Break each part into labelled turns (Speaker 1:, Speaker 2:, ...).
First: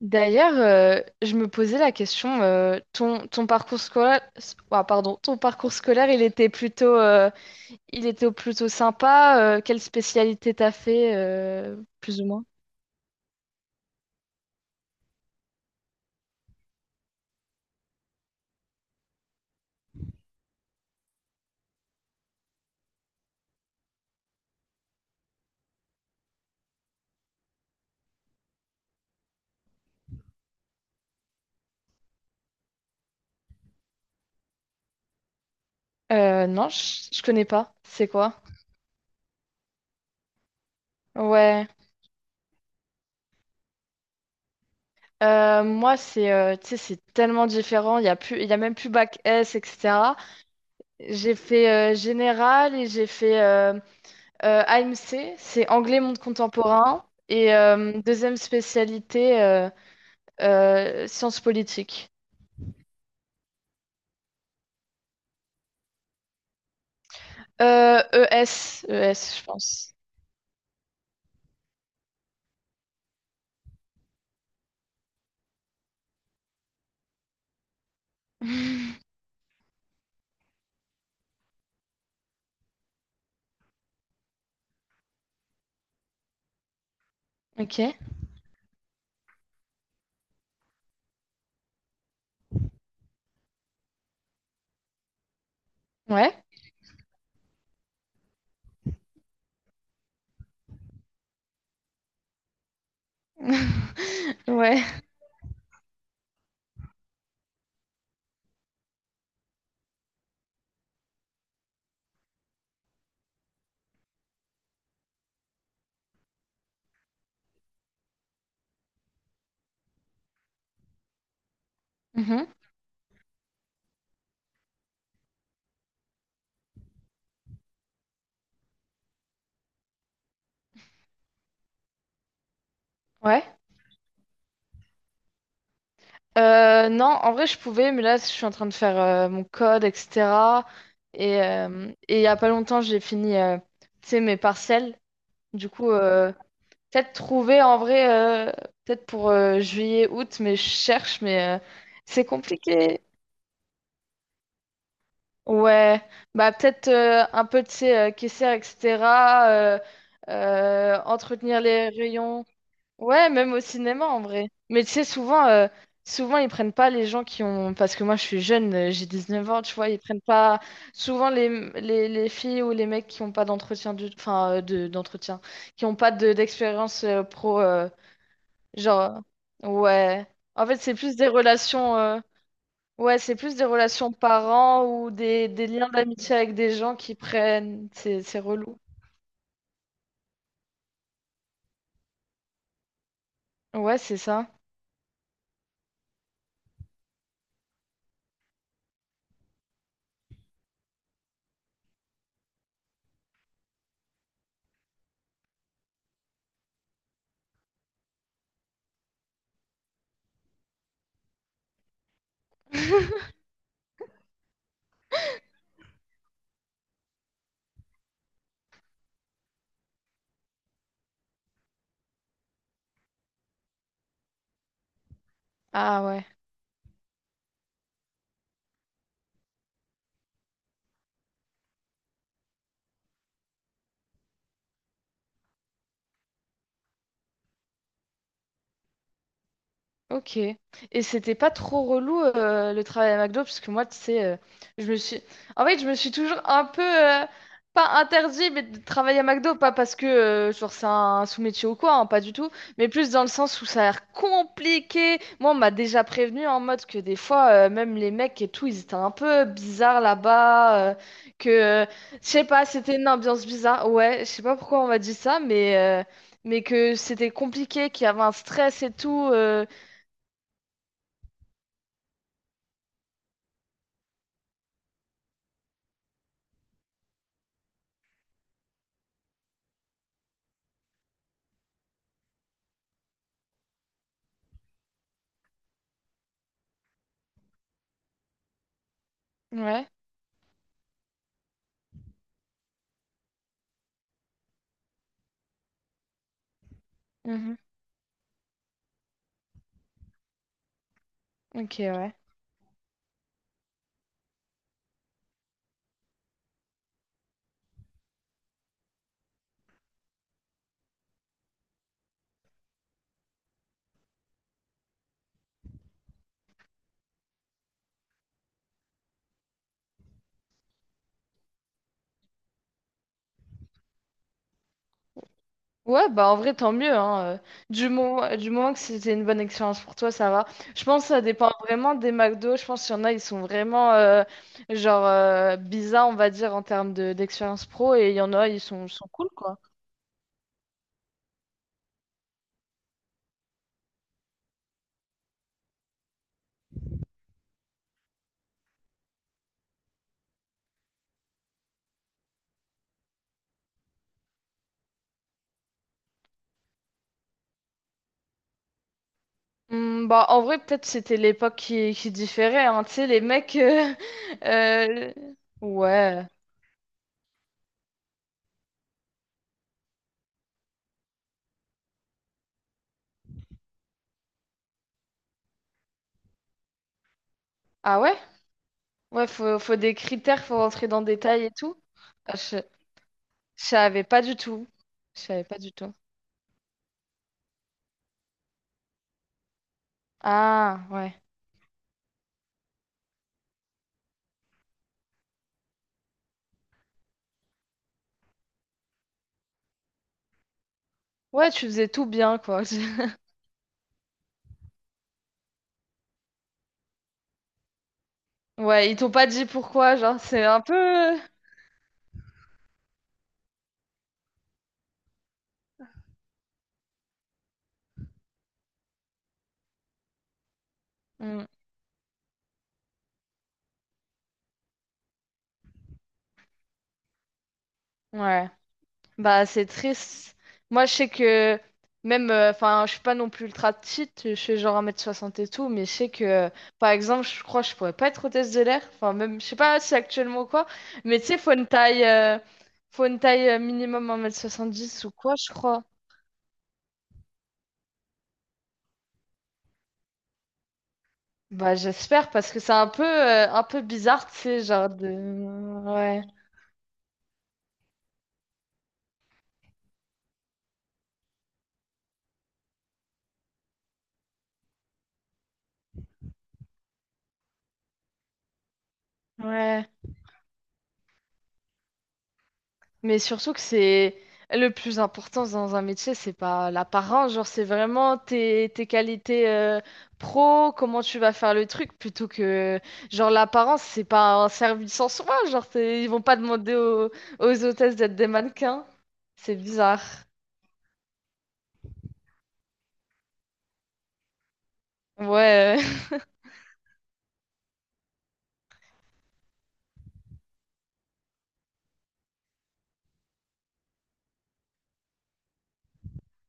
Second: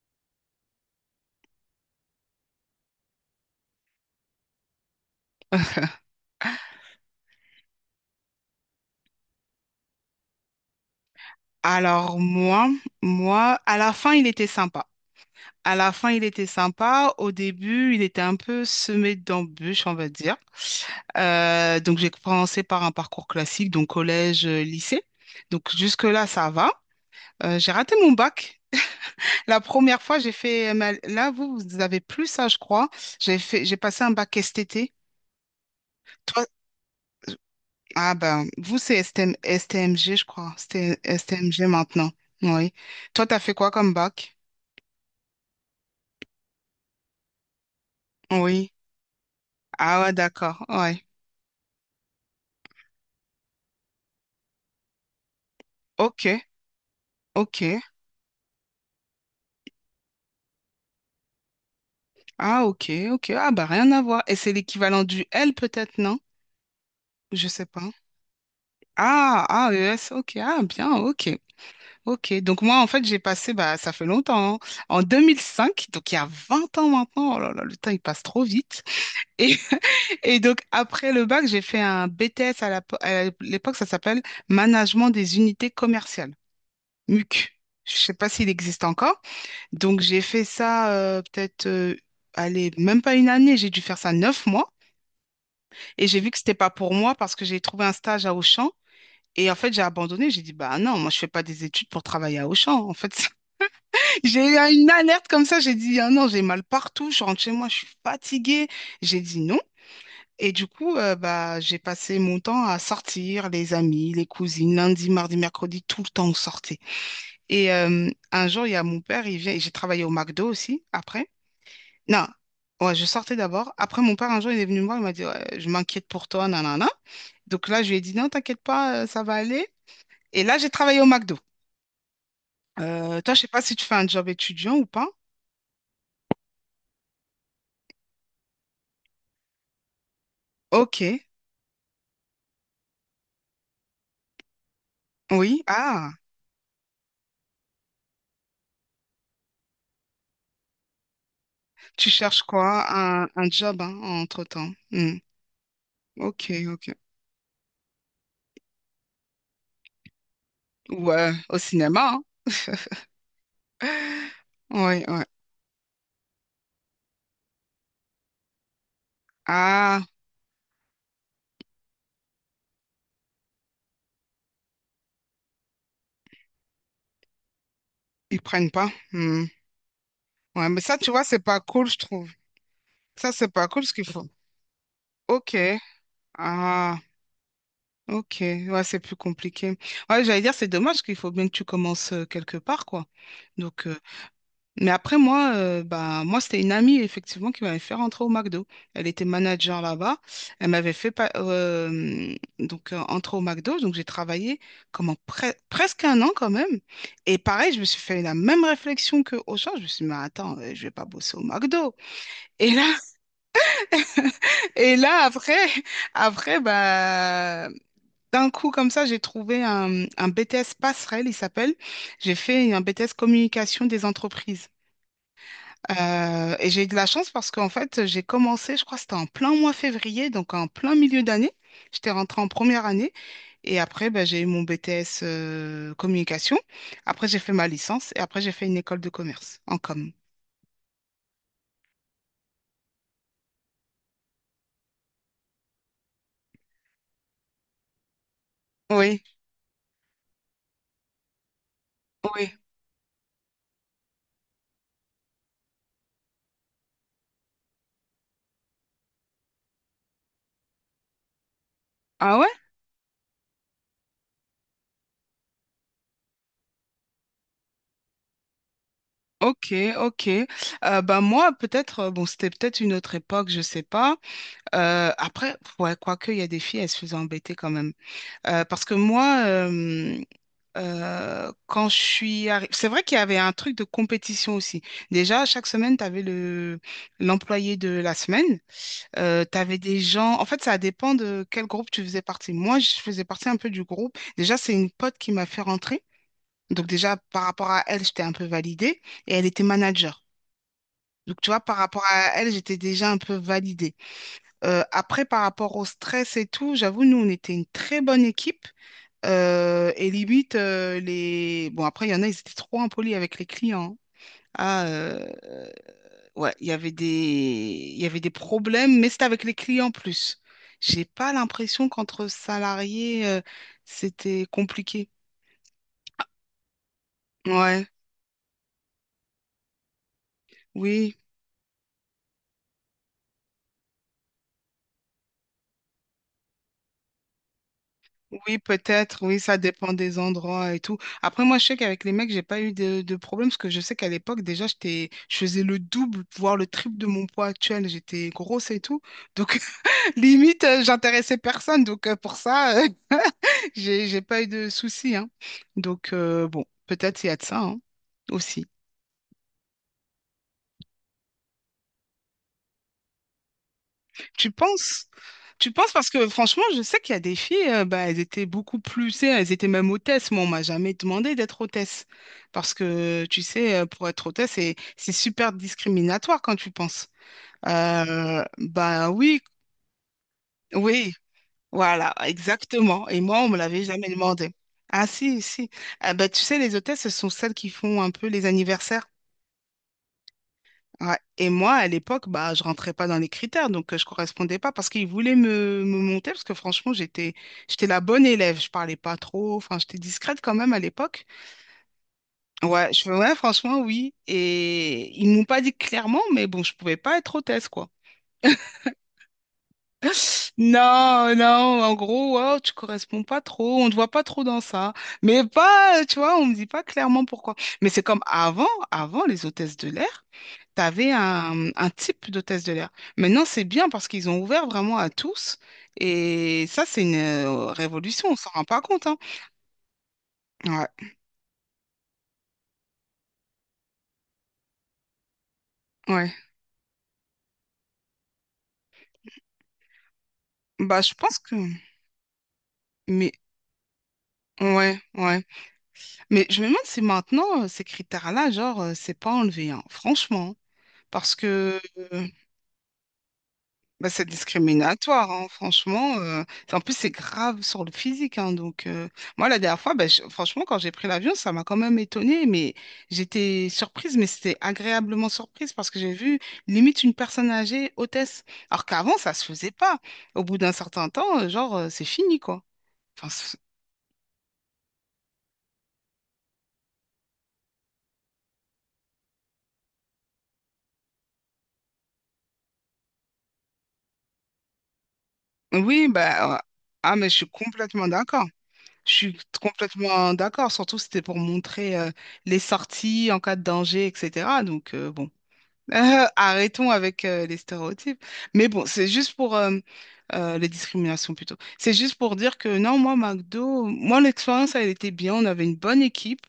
Speaker 1: D'ailleurs, je me posais la question, ton parcours scolaire, ah, pardon, ton parcours scolaire, il était plutôt sympa. Quelle spécialité t'as fait,
Speaker 2: Alors
Speaker 1: plus ou moins?
Speaker 2: moi, à la fin, il était sympa. À la fin, il était sympa. Au début, il était un peu semé d'embûches, on va dire. Donc j'ai commencé par un parcours classique, donc collège, lycée. Donc jusque-là, ça va. J'ai raté mon bac. La première fois, Là, vous avez plus ça, je crois. J'ai passé un bac STT. Toi.
Speaker 1: Non, je connais pas. C'est
Speaker 2: Ah
Speaker 1: quoi?
Speaker 2: ben, vous, c'est STM STMG, je crois. C'était STMG
Speaker 1: Ouais.
Speaker 2: maintenant. Oui. Toi, t'as fait quoi comme bac?
Speaker 1: Moi, c'est, tu sais, c'est tellement différent. Il y a plus, il y a
Speaker 2: Oui.
Speaker 1: même plus bac S,
Speaker 2: Ah ouais,
Speaker 1: etc.
Speaker 2: d'accord. Ouais.
Speaker 1: J'ai fait général et j'ai fait AMC, c'est anglais monde
Speaker 2: OK.
Speaker 1: contemporain. Et
Speaker 2: OK.
Speaker 1: deuxième spécialité. Sciences politiques.
Speaker 2: Ah, OK. OK. Ah bah rien à voir. Et c'est l'équivalent du L peut-être, non? Je sais pas.
Speaker 1: Euh, ES, je pense.
Speaker 2: ES, ok, ah, bien, ok, ok. Donc moi, en fait, j'ai passé, bah, ça fait longtemps, hein, en 2005, donc il y a 20 ans maintenant, oh là là, le temps, il passe trop vite. Et, et donc, après le bac, j'ai fait un BTS à l'époque, ça s'appelle Management des unités commerciales, MUC.
Speaker 1: Ok.
Speaker 2: Je sais pas s'il existe encore. Donc, j'ai fait ça peut-être, allez, même pas une année, j'ai dû faire ça neuf mois. Et j'ai vu
Speaker 1: Ouais.
Speaker 2: que c'était pas pour moi parce que j'ai trouvé un stage à Auchan. Et en fait, j'ai abandonné. J'ai dit, bah non, moi, je fais pas des études pour travailler à Auchan. En fait, j'ai eu
Speaker 1: Ouais.
Speaker 2: une alerte comme ça. J'ai dit, ah non, j'ai mal partout. Je rentre chez moi, je suis fatiguée. J'ai dit non. Et du coup, bah, j'ai passé mon temps à sortir, les amis, les cousines, lundi, mardi, mercredi, tout le temps on sortait. Et un jour, il y a mon père, il vient, j'ai travaillé au McDo aussi, après. Non,
Speaker 1: Mhm.
Speaker 2: ouais, je sortais d'abord. Après, mon père, un jour, il est venu me voir, il m'a dit, ouais, je m'inquiète pour toi, nanana. Donc là, je lui ai dit, non, t'inquiète pas, ça va aller. Et là, j'ai travaillé au McDo. Toi, je
Speaker 1: Ouais.
Speaker 2: sais pas si tu fais un job étudiant ou pas.
Speaker 1: Non, en vrai, je pouvais, mais là, je suis en train de faire mon code, etc.
Speaker 2: Ok,
Speaker 1: Et il y a pas longtemps, j'ai fini, tu sais, mes partiels.
Speaker 2: oui.
Speaker 1: Du coup,
Speaker 2: Ah,
Speaker 1: peut-être trouver en vrai, euh, peut-être pour juillet, août, mais je cherche, mais
Speaker 2: tu
Speaker 1: c'est
Speaker 2: cherches quoi?
Speaker 1: compliqué.
Speaker 2: Un job, hein, entre-temps. Hmm.
Speaker 1: Ouais,
Speaker 2: Ok,
Speaker 1: bah peut-être
Speaker 2: ok.
Speaker 1: un peu, tu sais, caissière, etc. euh,
Speaker 2: Ou au
Speaker 1: Entretenir les
Speaker 2: cinéma, hein.
Speaker 1: rayons. Ouais, même au cinéma en vrai. Mais tu
Speaker 2: Oui,
Speaker 1: sais,
Speaker 2: oui.
Speaker 1: souvent ils prennent pas les gens qui ont. Parce que moi je suis jeune, j'ai 9 ans, tu vois, ils
Speaker 2: Ah,
Speaker 1: prennent pas souvent les filles ou les mecs qui ont pas d'entretien enfin, d'entretien, qui ont pas d'expérience pro.
Speaker 2: ils prennent pas.
Speaker 1: Genre,
Speaker 2: Hmm.
Speaker 1: ouais. En
Speaker 2: Ouais,
Speaker 1: fait,
Speaker 2: mais
Speaker 1: c'est
Speaker 2: ça, tu
Speaker 1: plus
Speaker 2: vois,
Speaker 1: des
Speaker 2: c'est pas cool, je
Speaker 1: relations.
Speaker 2: trouve.
Speaker 1: Ouais,
Speaker 2: Ça,
Speaker 1: c'est
Speaker 2: c'est
Speaker 1: plus des
Speaker 2: pas cool ce qu'il
Speaker 1: relations
Speaker 2: faut.
Speaker 1: parents ou des
Speaker 2: Ok.
Speaker 1: liens d'amitié avec des gens
Speaker 2: Ah,
Speaker 1: qui prennent. C'est
Speaker 2: ok.
Speaker 1: c'est relou.
Speaker 2: Ouais, c'est plus compliqué. Ouais, j'allais dire, c'est dommage qu'il faut bien que tu commences quelque part, quoi. Donc, euh,
Speaker 1: Ouais, c'est ça.
Speaker 2: Mais après, bah, moi c'était une amie, effectivement, qui m'avait fait rentrer au McDo. Elle était manager là-bas. Elle m'avait fait pa- donc, entrer au McDo. Donc, j'ai travaillé comment, presque un an quand même. Et pareil, je me suis fait la même réflexion que Auchan. Je me suis dit, mais attends, je vais pas bosser au McDo. Et là, et là après, après bah, d'un coup, comme ça, j'ai trouvé un BTS passerelle, il s'appelle. J'ai fait un BTS communication des entreprises.
Speaker 1: Ah ouais.
Speaker 2: Et j'ai eu de la chance parce qu'en fait, j'ai commencé, je crois que c'était en plein mois février, donc en plein milieu d'année. J'étais rentrée en première année et après, ben, j'ai eu mon BTS communication. Après, j'ai fait ma licence et après, j'ai fait une école de commerce en com.
Speaker 1: Ok. Et c'était pas trop relou le travail à McDo parce que moi, tu sais, je me suis. En fait, je me suis toujours un peu pas interdit, mais de travailler
Speaker 2: Oui,
Speaker 1: à McDo, pas parce que genre c'est un sous-métier ou quoi, hein, pas du tout,
Speaker 2: oui.
Speaker 1: mais plus dans le sens où ça a l'air compliqué. Moi, on m'a déjà prévenu en mode que des fois, même les mecs et tout, ils étaient un peu bizarres là-bas, que je
Speaker 2: Ah
Speaker 1: sais
Speaker 2: ouais?
Speaker 1: pas, c'était une ambiance bizarre. Ouais, je sais pas pourquoi on m'a dit ça, mais que c'était compliqué, qu'il y avait un stress et tout.
Speaker 2: Ok, ok. Ben moi, peut-être, bon, c'était peut-être une autre époque, je sais pas. Après, ouais, quoique, il y a des filles, elles se faisaient embêter quand même. Euh, parce que moi, euh, quand je suis arri- c'est vrai qu'il y avait un truc de compétition aussi. Déjà, chaque semaine, tu avais l'employé de la semaine. Tu avais
Speaker 1: Ouais.
Speaker 2: des gens. En fait, ça dépend de quel groupe tu faisais partie. Moi, je faisais partie un peu du groupe. Déjà, c'est une pote qui m'a fait rentrer. Donc, déjà, par
Speaker 1: Mhm.
Speaker 2: rapport à elle, j'étais un peu validée. Et elle était manager. Donc, tu vois, par
Speaker 1: Ok,
Speaker 2: rapport
Speaker 1: ouais.
Speaker 2: à elle, j'étais déjà un peu validée. Après, par rapport au stress et tout, j'avoue, nous, on était une très bonne équipe. Bon, après, il y en a, ils étaient trop impolis avec les clients. Ah, euh, ouais, il y avait des problèmes, mais c'était avec les clients plus. J'ai pas l'impression qu'entre salariés, c'était compliqué.
Speaker 1: Ouais, bah en vrai, tant mieux, hein.
Speaker 2: Ouais,
Speaker 1: Du moment que c'était une bonne expérience pour toi, ça va. Je pense que
Speaker 2: oui,
Speaker 1: ça dépend vraiment des McDo. Je pense qu'il y en a, ils sont vraiment genre bizarres, on va dire, en termes d'expérience pro, et il y en a,
Speaker 2: oui,
Speaker 1: ils sont
Speaker 2: peut-être,
Speaker 1: cool,
Speaker 2: oui, ça
Speaker 1: quoi.
Speaker 2: dépend des endroits et tout. Après, moi, je sais qu'avec les mecs, j'ai pas eu de problème parce que je sais qu'à l'époque, déjà, je faisais le double, voire le triple de mon poids actuel. J'étais grosse et tout. Donc, limite, j'intéressais personne, donc pour ça, j'ai pas eu de soucis, hein. Donc bon, peut-être il y a de ça, hein, aussi.
Speaker 1: Hmm, bah en vrai, peut-être c'était l'époque qui différait, hein. Tu sais, les mecs.
Speaker 2: Tu penses?
Speaker 1: Euh,
Speaker 2: Tu penses parce
Speaker 1: Ouais.
Speaker 2: que franchement, je sais qu'il y a des filles, bah, elles étaient beaucoup plus, tu sais, elles étaient même hôtesses. Moi, on m'a jamais demandé d'être hôtesse parce que tu sais, pour être hôtesse, c'est super discriminatoire quand tu penses.
Speaker 1: Ah ouais?
Speaker 2: Bah
Speaker 1: Ouais,
Speaker 2: oui,
Speaker 1: faut des critères, faut rentrer dans le
Speaker 2: oui.
Speaker 1: détail et tout.
Speaker 2: Voilà,
Speaker 1: Ah, je,
Speaker 2: exactement. Et moi, on me
Speaker 1: je
Speaker 2: l'avait
Speaker 1: savais
Speaker 2: jamais
Speaker 1: pas du
Speaker 2: demandé.
Speaker 1: tout.
Speaker 2: Ah
Speaker 1: Je
Speaker 2: si,
Speaker 1: savais pas
Speaker 2: si.
Speaker 1: du tout.
Speaker 2: Ah, bah, tu sais, les hôtesses, ce sont celles qui font un peu les anniversaires.
Speaker 1: Ah, ouais.
Speaker 2: Ouais. Et moi, à l'époque, bah, je rentrais pas dans les critères, donc je correspondais pas parce qu'ils voulaient me monter, parce que franchement, j'étais la bonne élève. Je parlais pas trop, enfin, j'étais discrète quand même à l'époque.
Speaker 1: Ouais, tu faisais tout bien, quoi.
Speaker 2: Ouais, je fais, ouais, franchement, oui. Et ils m'ont pas dit clairement, mais bon, je pouvais pas être hôtesse, quoi.
Speaker 1: Ouais, ils t'ont pas dit pourquoi, genre, c'est un peu...
Speaker 2: Non, non, en gros, wow, tu corresponds pas trop, on te voit pas trop dans ça. Mais pas, tu vois, on me dit pas clairement pourquoi. Mais c'est comme avant, avant les hôtesses de l'air, t'avais
Speaker 1: Mm,
Speaker 2: un type d'hôtesse de l'air. Maintenant, c'est bien parce qu'ils ont ouvert vraiment à tous. Et ça, c'est une révolution, on
Speaker 1: ouais.
Speaker 2: s'en rend pas compte, hein.
Speaker 1: Bah, c'est triste. Moi,
Speaker 2: Ouais,
Speaker 1: je sais que... Même, enfin, je suis pas non plus ultra petite, je suis genre un mètre soixante et tout, mais je sais
Speaker 2: ouais.
Speaker 1: que, par exemple, je crois que je pourrais pas être hôtesse de l'air, enfin, même, je sais pas si actuellement ou quoi,
Speaker 2: Bah, je
Speaker 1: mais tu sais,
Speaker 2: pense que.
Speaker 1: faut une
Speaker 2: Mais,
Speaker 1: taille minimum un mètre soixante
Speaker 2: ouais,
Speaker 1: dix ou quoi,
Speaker 2: ouais.
Speaker 1: je crois.
Speaker 2: Mais je me demande si maintenant, ces critères-là, genre, c'est pas enlevé, hein. Franchement. Parce
Speaker 1: Bah,
Speaker 2: que. euh,
Speaker 1: j'espère, parce que c'est un peu
Speaker 2: Bah, c'est
Speaker 1: bizarre, tu sais, genre de...
Speaker 2: discriminatoire, hein, franchement.
Speaker 1: Ouais.
Speaker 2: En plus, c'est grave sur le physique. Hein, donc, moi, la dernière fois, bah, franchement, quand j'ai pris l'avion, ça m'a quand même étonnée. Mais j'étais surprise, mais c'était agréablement surprise parce que j'ai vu limite une personne âgée, hôtesse. Alors qu'avant, ça se faisait
Speaker 1: Ouais.
Speaker 2: pas. Au bout d'un certain temps, genre, c'est fini, quoi.
Speaker 1: Mais
Speaker 2: Enfin,
Speaker 1: surtout
Speaker 2: c'est-
Speaker 1: que c'est le plus important dans un métier, c'est pas l'apparence, genre c'est vraiment tes qualités pro, comment tu vas faire le truc, plutôt que genre l'apparence, c'est pas un service en soi,
Speaker 2: oui,
Speaker 1: ils vont pas demander
Speaker 2: ah, mais je suis
Speaker 1: aux hôtesses
Speaker 2: complètement
Speaker 1: d'être des
Speaker 2: d'accord.
Speaker 1: mannequins.
Speaker 2: Je suis
Speaker 1: C'est bizarre.
Speaker 2: complètement d'accord. Surtout, c'était pour montrer les sorties en cas de danger, etc. Donc, bon.
Speaker 1: Ouais,
Speaker 2: Arrêtons avec les stéréotypes. Mais bon, c'est juste pour les discriminations plutôt. C'est juste pour dire que non, moi, McDo, moi, l'expérience, elle était bien. On avait une bonne équipe.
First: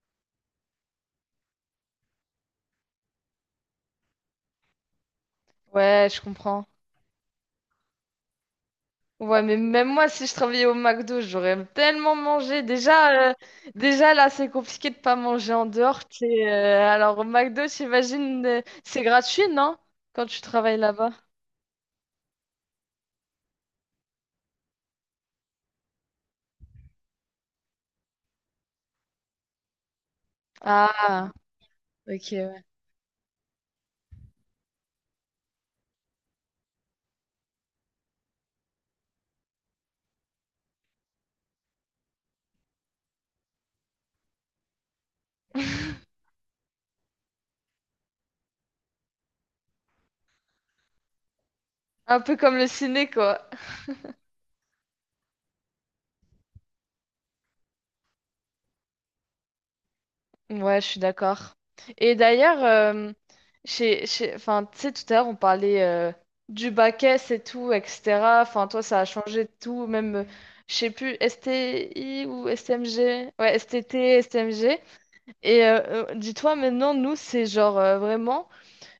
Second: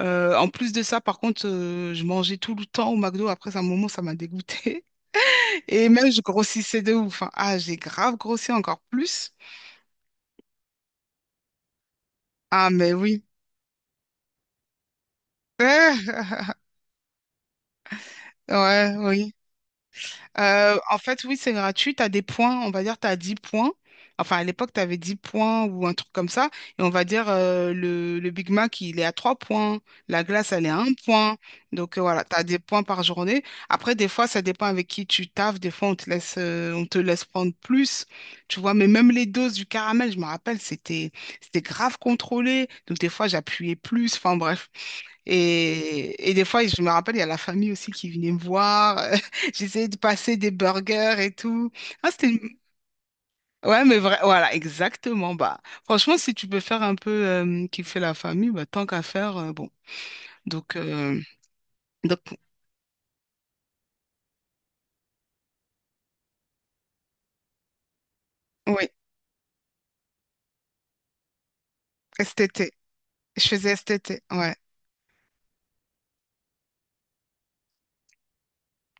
Speaker 2: En plus de ça, par contre, je mangeais tout le temps au McDo. Après, à un moment, ça m'a dégoûté. Et
Speaker 1: ouais,
Speaker 2: même, je
Speaker 1: je comprends.
Speaker 2: grossissais de ouf, hein. Ah, j'ai grave grossi encore plus.
Speaker 1: Ouais, mais même moi, si je travaillais au McDo, j'aurais tellement mangé.
Speaker 2: Ah, mais oui.
Speaker 1: Déjà, là, c'est compliqué de pas manger en dehors. Tu sais, alors, au McDo, j'imagine,
Speaker 2: Ouais,
Speaker 1: c'est
Speaker 2: oui.
Speaker 1: gratuit, non? Quand tu travailles
Speaker 2: En
Speaker 1: là-bas.
Speaker 2: fait, oui, c'est gratuit. Tu as des points, on va dire, tu as 10 points. Enfin, à l'époque, tu avais 10 points ou un truc comme ça. Et on va dire, le Big Mac, il est à 3 points. La glace, elle est à 1
Speaker 1: Ah,
Speaker 2: point. Donc, voilà,
Speaker 1: ok,
Speaker 2: tu as des
Speaker 1: ouais.
Speaker 2: points par journée. Après, des fois, ça dépend avec qui tu taffes. Des fois, on te laisse prendre plus. Tu vois, mais même les doses du caramel, je me rappelle, c'était grave contrôlé. Donc, des fois, j'appuyais plus. Enfin, bref. Et des fois, je me rappelle, il y a la famille aussi qui venait me voir. J'essayais de passer des burgers et tout. Ah,
Speaker 1: Un
Speaker 2: c'était...
Speaker 1: peu
Speaker 2: une-
Speaker 1: comme le ciné, quoi.
Speaker 2: Ouais, mais vrai, voilà, exactement. Bah, franchement, si tu peux faire un peu kiffer la famille, bah, tant qu'à faire, bon. Donc,
Speaker 1: Ouais, je suis
Speaker 2: euh,
Speaker 1: d'accord. Et
Speaker 2: donc,
Speaker 1: d'ailleurs, enfin, tu sais, tout à l'heure, on parlait du bac S et tout, etc. Enfin, toi,
Speaker 2: oui,
Speaker 1: ça a changé de tout, même, je sais plus, STI ou
Speaker 2: STT.
Speaker 1: STMG?
Speaker 2: Je
Speaker 1: Ouais,
Speaker 2: faisais
Speaker 1: STT,
Speaker 2: STT, ouais.
Speaker 1: STMG. Et dis-toi maintenant, nous, c'est genre vraiment,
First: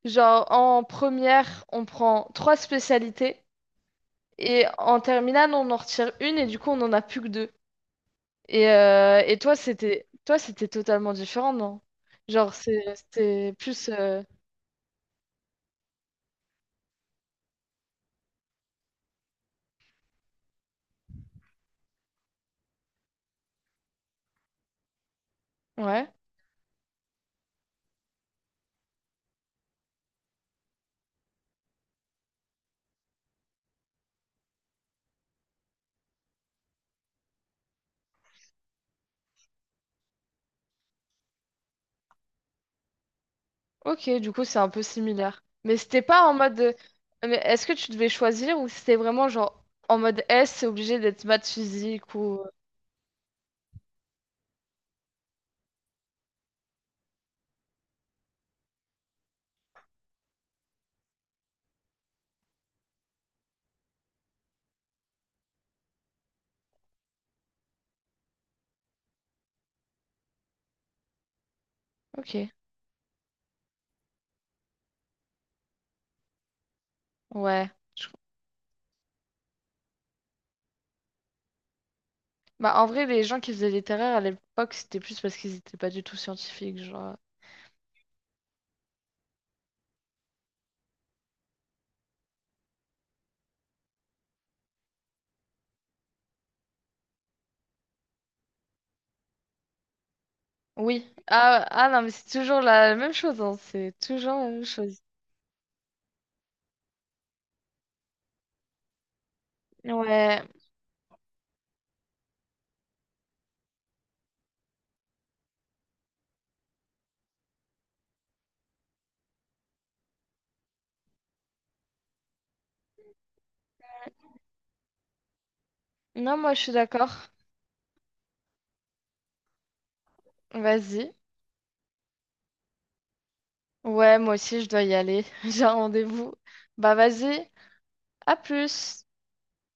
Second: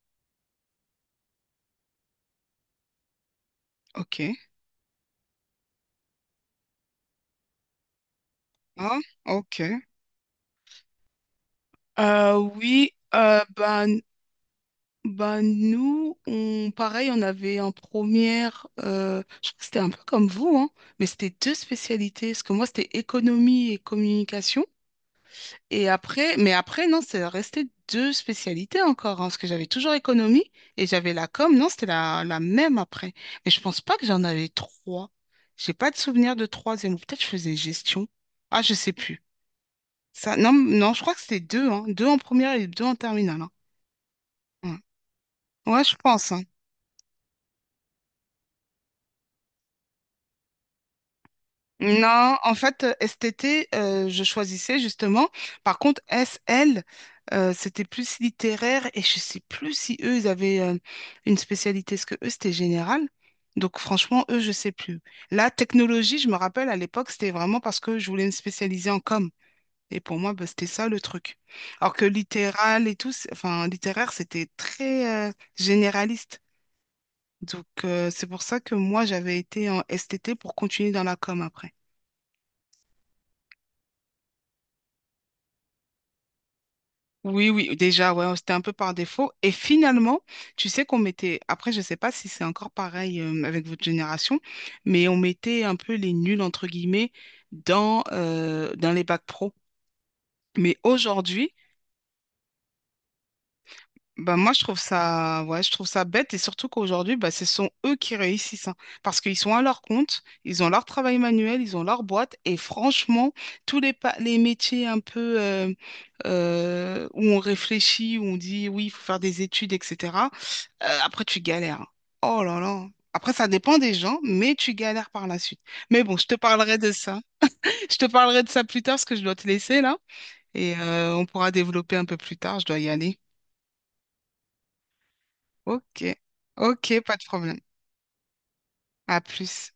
Speaker 1: genre en première, on prend trois spécialités
Speaker 2: OK.
Speaker 1: et en terminale, on en retire une et du coup, on en a plus que deux. Et,
Speaker 2: Ah,
Speaker 1: euh, et toi,
Speaker 2: OK.
Speaker 1: c'était totalement différent, non?
Speaker 2: Euh, oui, euh,
Speaker 1: C'était plus...
Speaker 2: ben, Bah nous, on, pareil, on avait en première, je crois que c'était un peu comme vous, hein, mais c'était deux spécialités, parce que moi c'était économie et communication, et
Speaker 1: Ouais,
Speaker 2: après, mais après non, c'est resté deux spécialités encore, hein, parce que j'avais toujours économie et j'avais la com, non, c'était la même après, mais je pense pas que j'en avais trois, j'ai pas de souvenir de troisième, ou peut-être je faisais gestion, ah je sais plus, ça, non, non, je crois que c'était deux, hein, deux en première et deux en terminale, hein.
Speaker 1: ok, du coup, c'est un
Speaker 2: Ouais,
Speaker 1: peu similaire. Mais
Speaker 2: ouais, je
Speaker 1: c'était pas
Speaker 2: pense,
Speaker 1: en
Speaker 2: hein.
Speaker 1: mode... Mais est-ce que tu devais choisir ou c'était vraiment genre en mode S, c'est obligé d'être maths physique
Speaker 2: Non,
Speaker 1: ou...
Speaker 2: en fait, STT, je choisissais justement. Par contre, SL, c'était plus littéraire et je sais plus si eux, ils avaient une spécialité. Est-ce que eux, c'était général? Donc, franchement, eux, je sais plus. La technologie, je me rappelle, à l'époque, c'était vraiment parce que je voulais me spécialiser en com. Et pour moi, bah, c'était ça le truc. Alors que
Speaker 1: Ok,
Speaker 2: littéral et tout, c'est- enfin, littéraire, c'était très généraliste. Donc,
Speaker 1: ouais, je
Speaker 2: c'est pour ça que moi, j'avais été en STT pour continuer dans la com après.
Speaker 1: Bah, en vrai, les gens qui faisaient littéraire à l'époque, c'était plus parce qu'ils étaient pas du tout scientifiques, genre.
Speaker 2: Oui, oui, déjà, ouais, c'était un peu par défaut. Et finalement, tu sais qu'on mettait, après, je sais pas si c'est encore pareil avec votre génération, mais on mettait un peu les nuls, entre guillemets, dans, dans les bacs pro. Mais
Speaker 1: Oui.
Speaker 2: aujourd'hui,
Speaker 1: Ah, non, mais c'est toujours la même chose, hein. C'est toujours
Speaker 2: bah
Speaker 1: la
Speaker 2: moi je
Speaker 1: même
Speaker 2: trouve
Speaker 1: chose.
Speaker 2: ça ouais je trouve ça bête et surtout qu'aujourd'hui bah ce sont eux qui réussissent, hein. Parce qu'ils sont à leur compte,
Speaker 1: Ouais.
Speaker 2: ils ont leur travail manuel, ils ont leur boîte et franchement les métiers un peu où on réfléchit, où on dit oui il faut faire des études, etc. Après tu galères, hein. Oh là là, après ça dépend des gens mais tu galères par la suite, mais bon
Speaker 1: Non, moi, je suis d'accord.
Speaker 2: je te parlerai de ça plus tard parce que je dois te laisser là et
Speaker 1: Vas-y.
Speaker 2: on pourra développer un peu plus tard, je dois y aller.
Speaker 1: Ouais, moi aussi, je dois y aller. J'ai un
Speaker 2: Ok,
Speaker 1: rendez-vous. Bah,
Speaker 2: ok, pas de
Speaker 1: vas-y.
Speaker 2: problème.
Speaker 1: À plus.
Speaker 2: À plus.